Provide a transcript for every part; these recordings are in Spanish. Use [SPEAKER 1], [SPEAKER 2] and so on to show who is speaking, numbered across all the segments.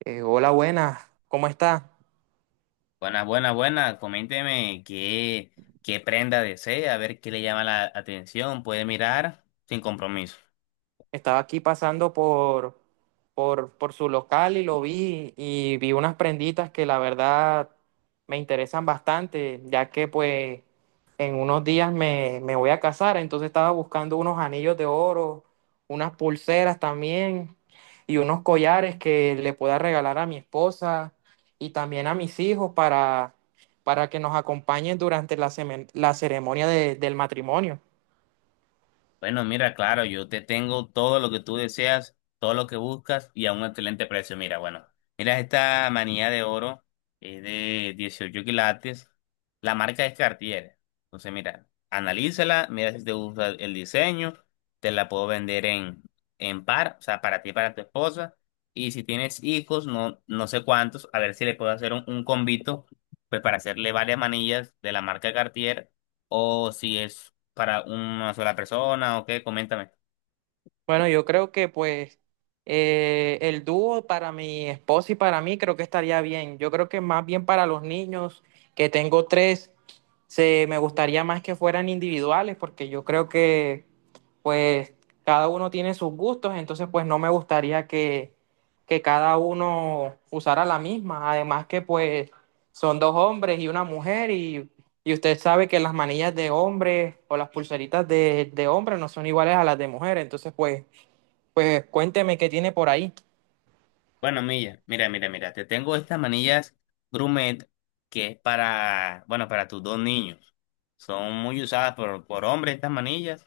[SPEAKER 1] Hola, buenas, ¿cómo está?
[SPEAKER 2] Buenas, buenas, buenas. Coménteme qué prenda desea, a ver qué le llama la atención. Puede mirar sin compromiso.
[SPEAKER 1] Estaba aquí pasando por su local y lo vi y vi unas prenditas que la verdad me interesan bastante, ya que pues en unos días me voy a casar. Entonces estaba buscando unos anillos de oro, unas pulseras también y unos collares que le pueda regalar a mi esposa y también a mis hijos para que nos acompañen durante la ceremonia del matrimonio.
[SPEAKER 2] Bueno, mira, claro, yo te tengo todo lo que tú deseas, todo lo que buscas y a un excelente precio. Mira, bueno, mira esta manilla de oro, es de 18 quilates, la marca es Cartier. Entonces, mira, analízala, mira si te gusta el diseño, te la puedo vender en par, o sea, para ti y para tu esposa. Y si tienes hijos, no, no sé cuántos, a ver si le puedo hacer un convito, pues para hacerle varias manillas de la marca Cartier, ¿o si es para una sola persona o qué? Coméntame.
[SPEAKER 1] Bueno, yo creo que pues el dúo para mi esposa y para mí creo que estaría bien. Yo creo que más bien para los niños, que tengo tres, se me gustaría más que fueran individuales, porque yo creo que pues cada uno tiene sus gustos. Entonces pues no me gustaría que cada uno usara la misma. Además que pues son dos hombres y una mujer y usted sabe que las manillas de hombres o las pulseritas de hombres no son iguales a las de mujeres. Entonces, pues cuénteme qué tiene por ahí.
[SPEAKER 2] Bueno, Milla, mira, mira, mira, te tengo estas manillas Grumet que es para, bueno, para tus dos niños. Son muy usadas por hombres estas manillas.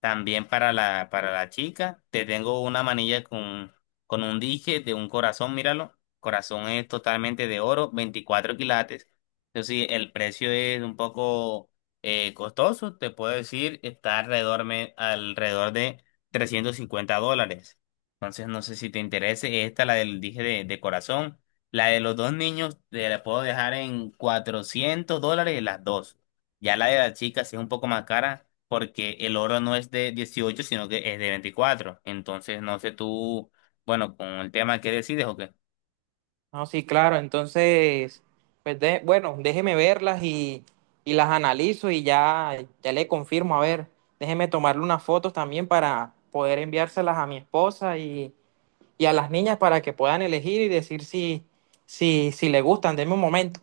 [SPEAKER 2] También para la chica, te tengo una manilla con un dije de un corazón, míralo. Corazón es totalmente de oro, 24 quilates. Eso sí, el precio es un poco costoso, te puedo decir, está alrededor de $350. Entonces, no sé si te interese. Esta, la del dije de corazón. La de los dos niños, te la puedo dejar en $400 las dos. Ya la de la chica sí es un poco más cara porque el oro no es de 18 sino que es de 24. Entonces, no sé tú, bueno, con el tema que decides o qué.
[SPEAKER 1] No, sí, claro. Entonces, pues bueno, déjeme verlas y las analizo y ya le confirmo. A ver, déjeme tomarle unas fotos también para poder enviárselas a mi esposa y a las niñas para que puedan elegir y decir si le gustan. Denme un momento.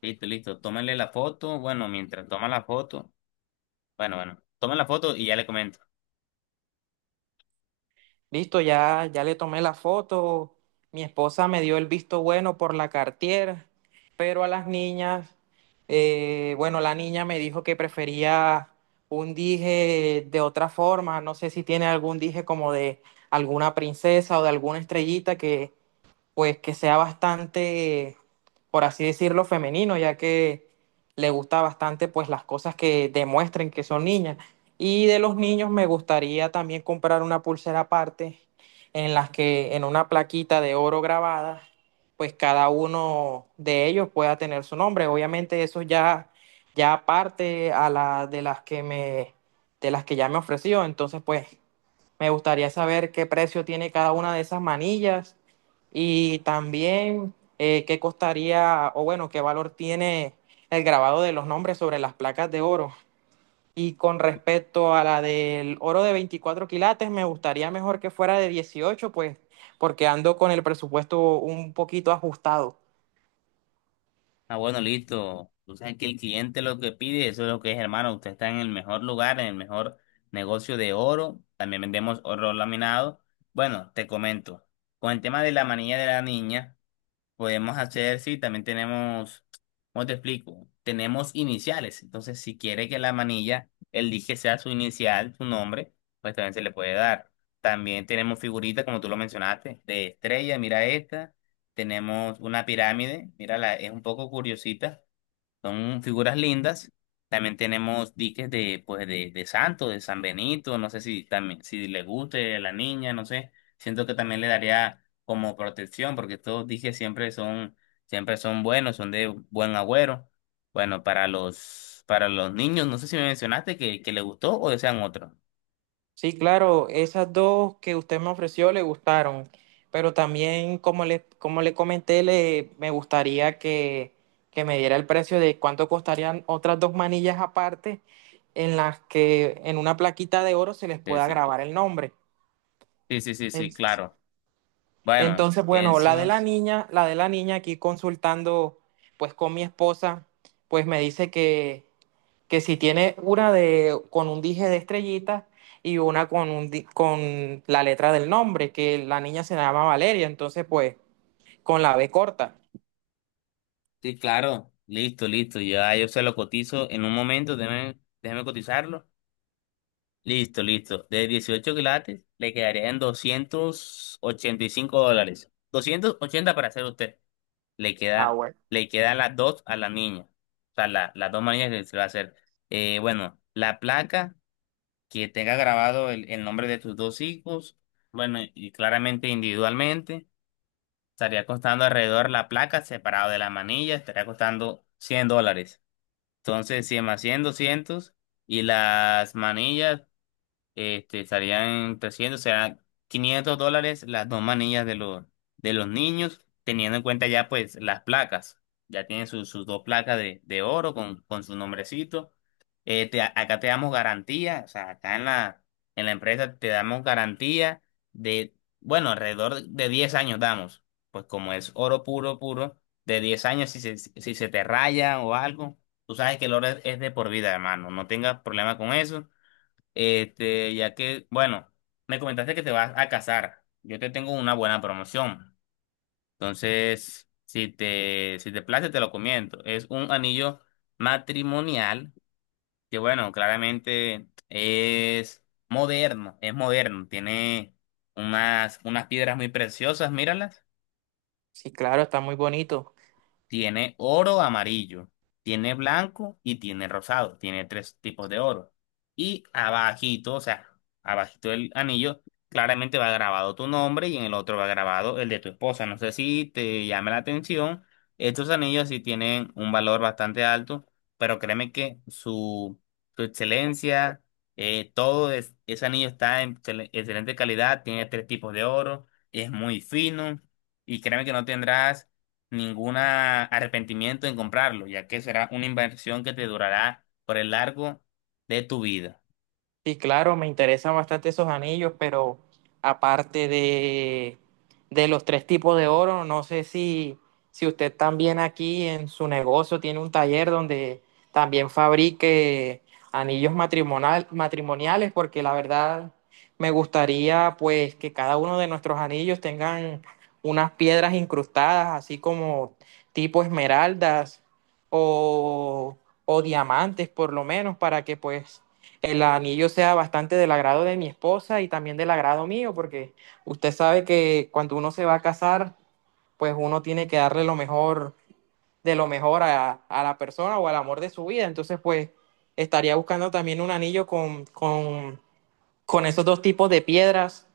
[SPEAKER 2] Listo, listo. Tómale la foto. Bueno, mientras toma la foto. Bueno, bueno. Toma la foto y ya le comento.
[SPEAKER 1] Listo, ya le tomé la foto. Mi esposa me dio el visto bueno por la Cartier, pero a las niñas, bueno, la niña me dijo que prefería un dije de otra forma. No sé si tiene algún dije como de alguna princesa o de alguna estrellita que, pues que sea bastante, por así decirlo, femenino, ya que le gusta bastante pues las cosas que demuestren que son niñas. Y de los niños me gustaría también comprar una pulsera aparte en las que en una plaquita de oro grabada, pues cada uno de ellos pueda tener su nombre. Obviamente eso ya aparte a la de las que me de las que ya me ofreció. Entonces pues me gustaría saber qué precio tiene cada una de esas manillas y también qué costaría o bueno, qué valor tiene el grabado de los nombres sobre las placas de oro. Y con respecto a la del oro de 24 quilates, me gustaría mejor que fuera de 18, pues porque ando con el presupuesto un poquito ajustado.
[SPEAKER 2] Ah, bueno, listo. Tú sabes que el cliente lo que pide, eso es lo que es, hermano. Usted está en el mejor lugar, en el mejor negocio de oro. También vendemos oro laminado. Bueno, te comento. Con el tema de la manilla de la niña. Podemos hacer, sí, también tenemos, ¿cómo te explico? Tenemos iniciales. Entonces, si quiere que la manilla, el dije sea su inicial, su nombre, pues también se le puede dar. También tenemos figuritas, como tú lo mencionaste, de estrella, mira esta. Tenemos una pirámide, mírala, es un poco curiosita. Son figuras lindas. También tenemos diques de, pues, de Santo, de San Benito. No sé si también, si le guste a la niña, no sé. Siento que también le daría como protección, porque estos diques siempre son buenos, son de buen agüero. Bueno, para los niños, no sé si me mencionaste que le gustó o desean otro.
[SPEAKER 1] Sí, claro, esas dos que usted me ofreció le gustaron, pero también como le comenté, me gustaría que me diera el precio de cuánto costarían otras dos manillas aparte en las que en una plaquita de oro se les
[SPEAKER 2] Sí,
[SPEAKER 1] pueda
[SPEAKER 2] sí.
[SPEAKER 1] grabar el nombre.
[SPEAKER 2] Sí, sí, sí, sí,
[SPEAKER 1] Es-
[SPEAKER 2] claro. Bueno,
[SPEAKER 1] Entonces, bueno, la de
[SPEAKER 2] eso.
[SPEAKER 1] la niña, la de la niña aquí consultando pues con mi esposa, pues me dice que si tiene una de, con un dije de estrellitas y una con la letra del nombre, que la niña se llama Valeria. Entonces pues con la B corta.
[SPEAKER 2] Sí, claro. Listo, listo. Ya yo se lo cotizo en un momento. Déjeme cotizarlo. Listo, listo. De 18 quilates le quedarían $285. 280 para hacer usted. Le
[SPEAKER 1] Ah,
[SPEAKER 2] queda,
[SPEAKER 1] bueno.
[SPEAKER 2] le quedan las dos a la niña. O sea, las dos niñas que se va a hacer. Bueno, la placa que tenga grabado el nombre de tus dos hijos. Bueno, y claramente individualmente. Estaría costando alrededor la placa separado de la manilla. Estaría costando $100. Entonces, 100 más 100, 200. Y las manillas. Este, estarían presionando, o sea, $500 las dos manillas de los niños, teniendo en cuenta ya pues las placas. Ya tienen sus dos placas de oro con su nombrecito. Acá te damos garantía, o sea, acá en la empresa te damos garantía de, bueno, alrededor de 10 años damos. Pues como es oro puro, puro, de 10 años si se te raya o algo, tú sabes que el oro es de por vida, hermano. No tengas problema con eso. Este, ya que, bueno, me comentaste que te vas a casar. Yo te tengo una buena promoción. Entonces, si te place, te lo comento. Es un anillo matrimonial que, bueno, claramente es moderno, es moderno. Tiene unas piedras muy preciosas, míralas.
[SPEAKER 1] Sí, claro, está muy bonito.
[SPEAKER 2] Tiene oro amarillo, tiene blanco y tiene rosado. Tiene tres tipos de oro. Y abajito, o sea, abajito del anillo, claramente va grabado tu nombre y en el otro va grabado el de tu esposa. No sé si te llama la atención. Estos anillos sí tienen un valor bastante alto, pero créeme que su excelencia, ese anillo está en excelente calidad, tiene tres tipos de oro, es muy fino y créeme que no tendrás ningún arrepentimiento en comprarlo, ya que será una inversión que te durará por el largo de tu vida.
[SPEAKER 1] Sí, claro, me interesan bastante esos anillos, pero aparte de los tres tipos de oro, no sé si usted también aquí en su negocio tiene un taller donde también fabrique anillos matrimoniales, porque la verdad me gustaría pues que cada uno de nuestros anillos tengan unas piedras incrustadas, así como tipo esmeraldas o, o diamantes por lo menos, para que pues el anillo sea bastante del agrado de mi esposa y también del agrado mío, porque usted sabe que cuando uno se va a casar, pues uno tiene que darle lo mejor de lo mejor a la persona o al amor de su vida. Entonces, pues estaría buscando también un anillo con esos dos tipos de piedras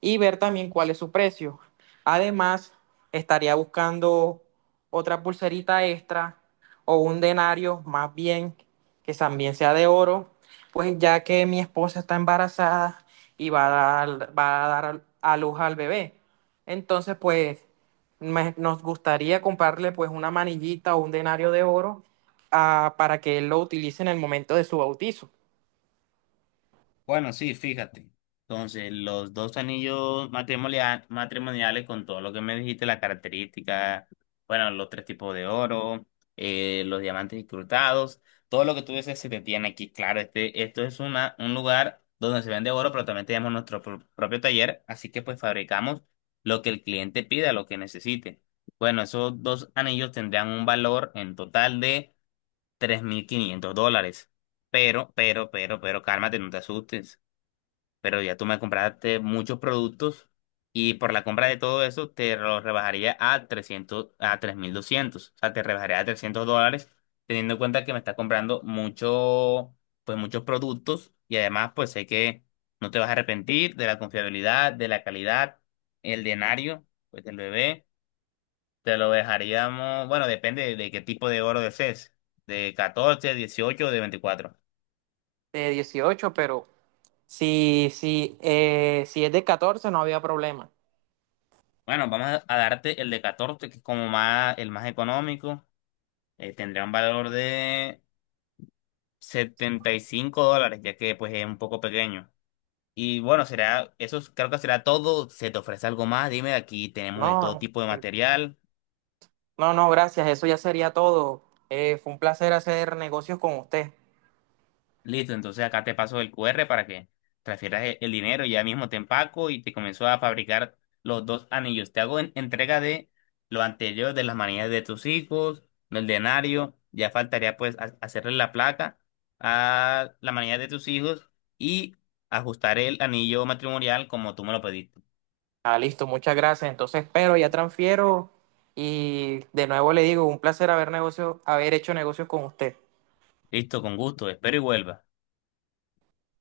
[SPEAKER 1] y ver también cuál es su precio. Además, estaría buscando otra pulserita extra o un denario más bien que también sea de oro, pues ya que mi esposa está embarazada y dar a luz al bebé. Entonces, pues nos gustaría comprarle pues una manillita o un denario de oro, para que él lo utilice en el momento de su bautizo.
[SPEAKER 2] Bueno, sí, fíjate. Entonces, los dos anillos matrimoniales con todo lo que me dijiste, las características, bueno, los tres tipos de oro, los diamantes incrustados, todo lo que tú dices se te tiene aquí. Claro, esto es un lugar donde se vende oro, pero también tenemos nuestro propio taller, así que pues fabricamos lo que el cliente pida, lo que necesite. Bueno, esos dos anillos tendrán un valor en total de $3,500. Pero, cálmate, no te asustes, pero ya tú me compraste muchos productos y por la compra de todo eso te lo rebajaría a 300 a 3,200, o sea, te rebajaría a $300, teniendo en cuenta que me estás comprando mucho, pues muchos productos y además pues sé que no te vas a arrepentir de la confiabilidad, de la calidad, el denario, pues del bebé, te lo dejaríamos, bueno, depende de qué tipo de oro desees, de 14, 18 o de 24.
[SPEAKER 1] De 18, pero si es de 14, no había problema.
[SPEAKER 2] Bueno, vamos a darte el de 14 que es como más, el más económico. Tendría un valor de $75, ya que pues es un poco pequeño. Y bueno, creo que será todo. Se te ofrece algo más, dime, aquí tenemos de todo
[SPEAKER 1] No,
[SPEAKER 2] tipo de
[SPEAKER 1] eh,
[SPEAKER 2] material.
[SPEAKER 1] no, no, gracias. Eso ya sería todo. Fue un placer hacer negocios con usted.
[SPEAKER 2] Listo, entonces acá te paso el QR para que transfieras el dinero ya mismo te empaco y te comenzó a fabricar los dos anillos. Te hago entrega de lo anterior, de las manillas de tus hijos, del denario. Ya faltaría pues hacerle la placa a la manilla de tus hijos y ajustar el anillo matrimonial como tú me lo pediste.
[SPEAKER 1] Ah, listo, muchas gracias. Entonces, pero ya transfiero y de nuevo le digo, un placer haber hecho negocios con usted.
[SPEAKER 2] Listo, con gusto. Espero y vuelva.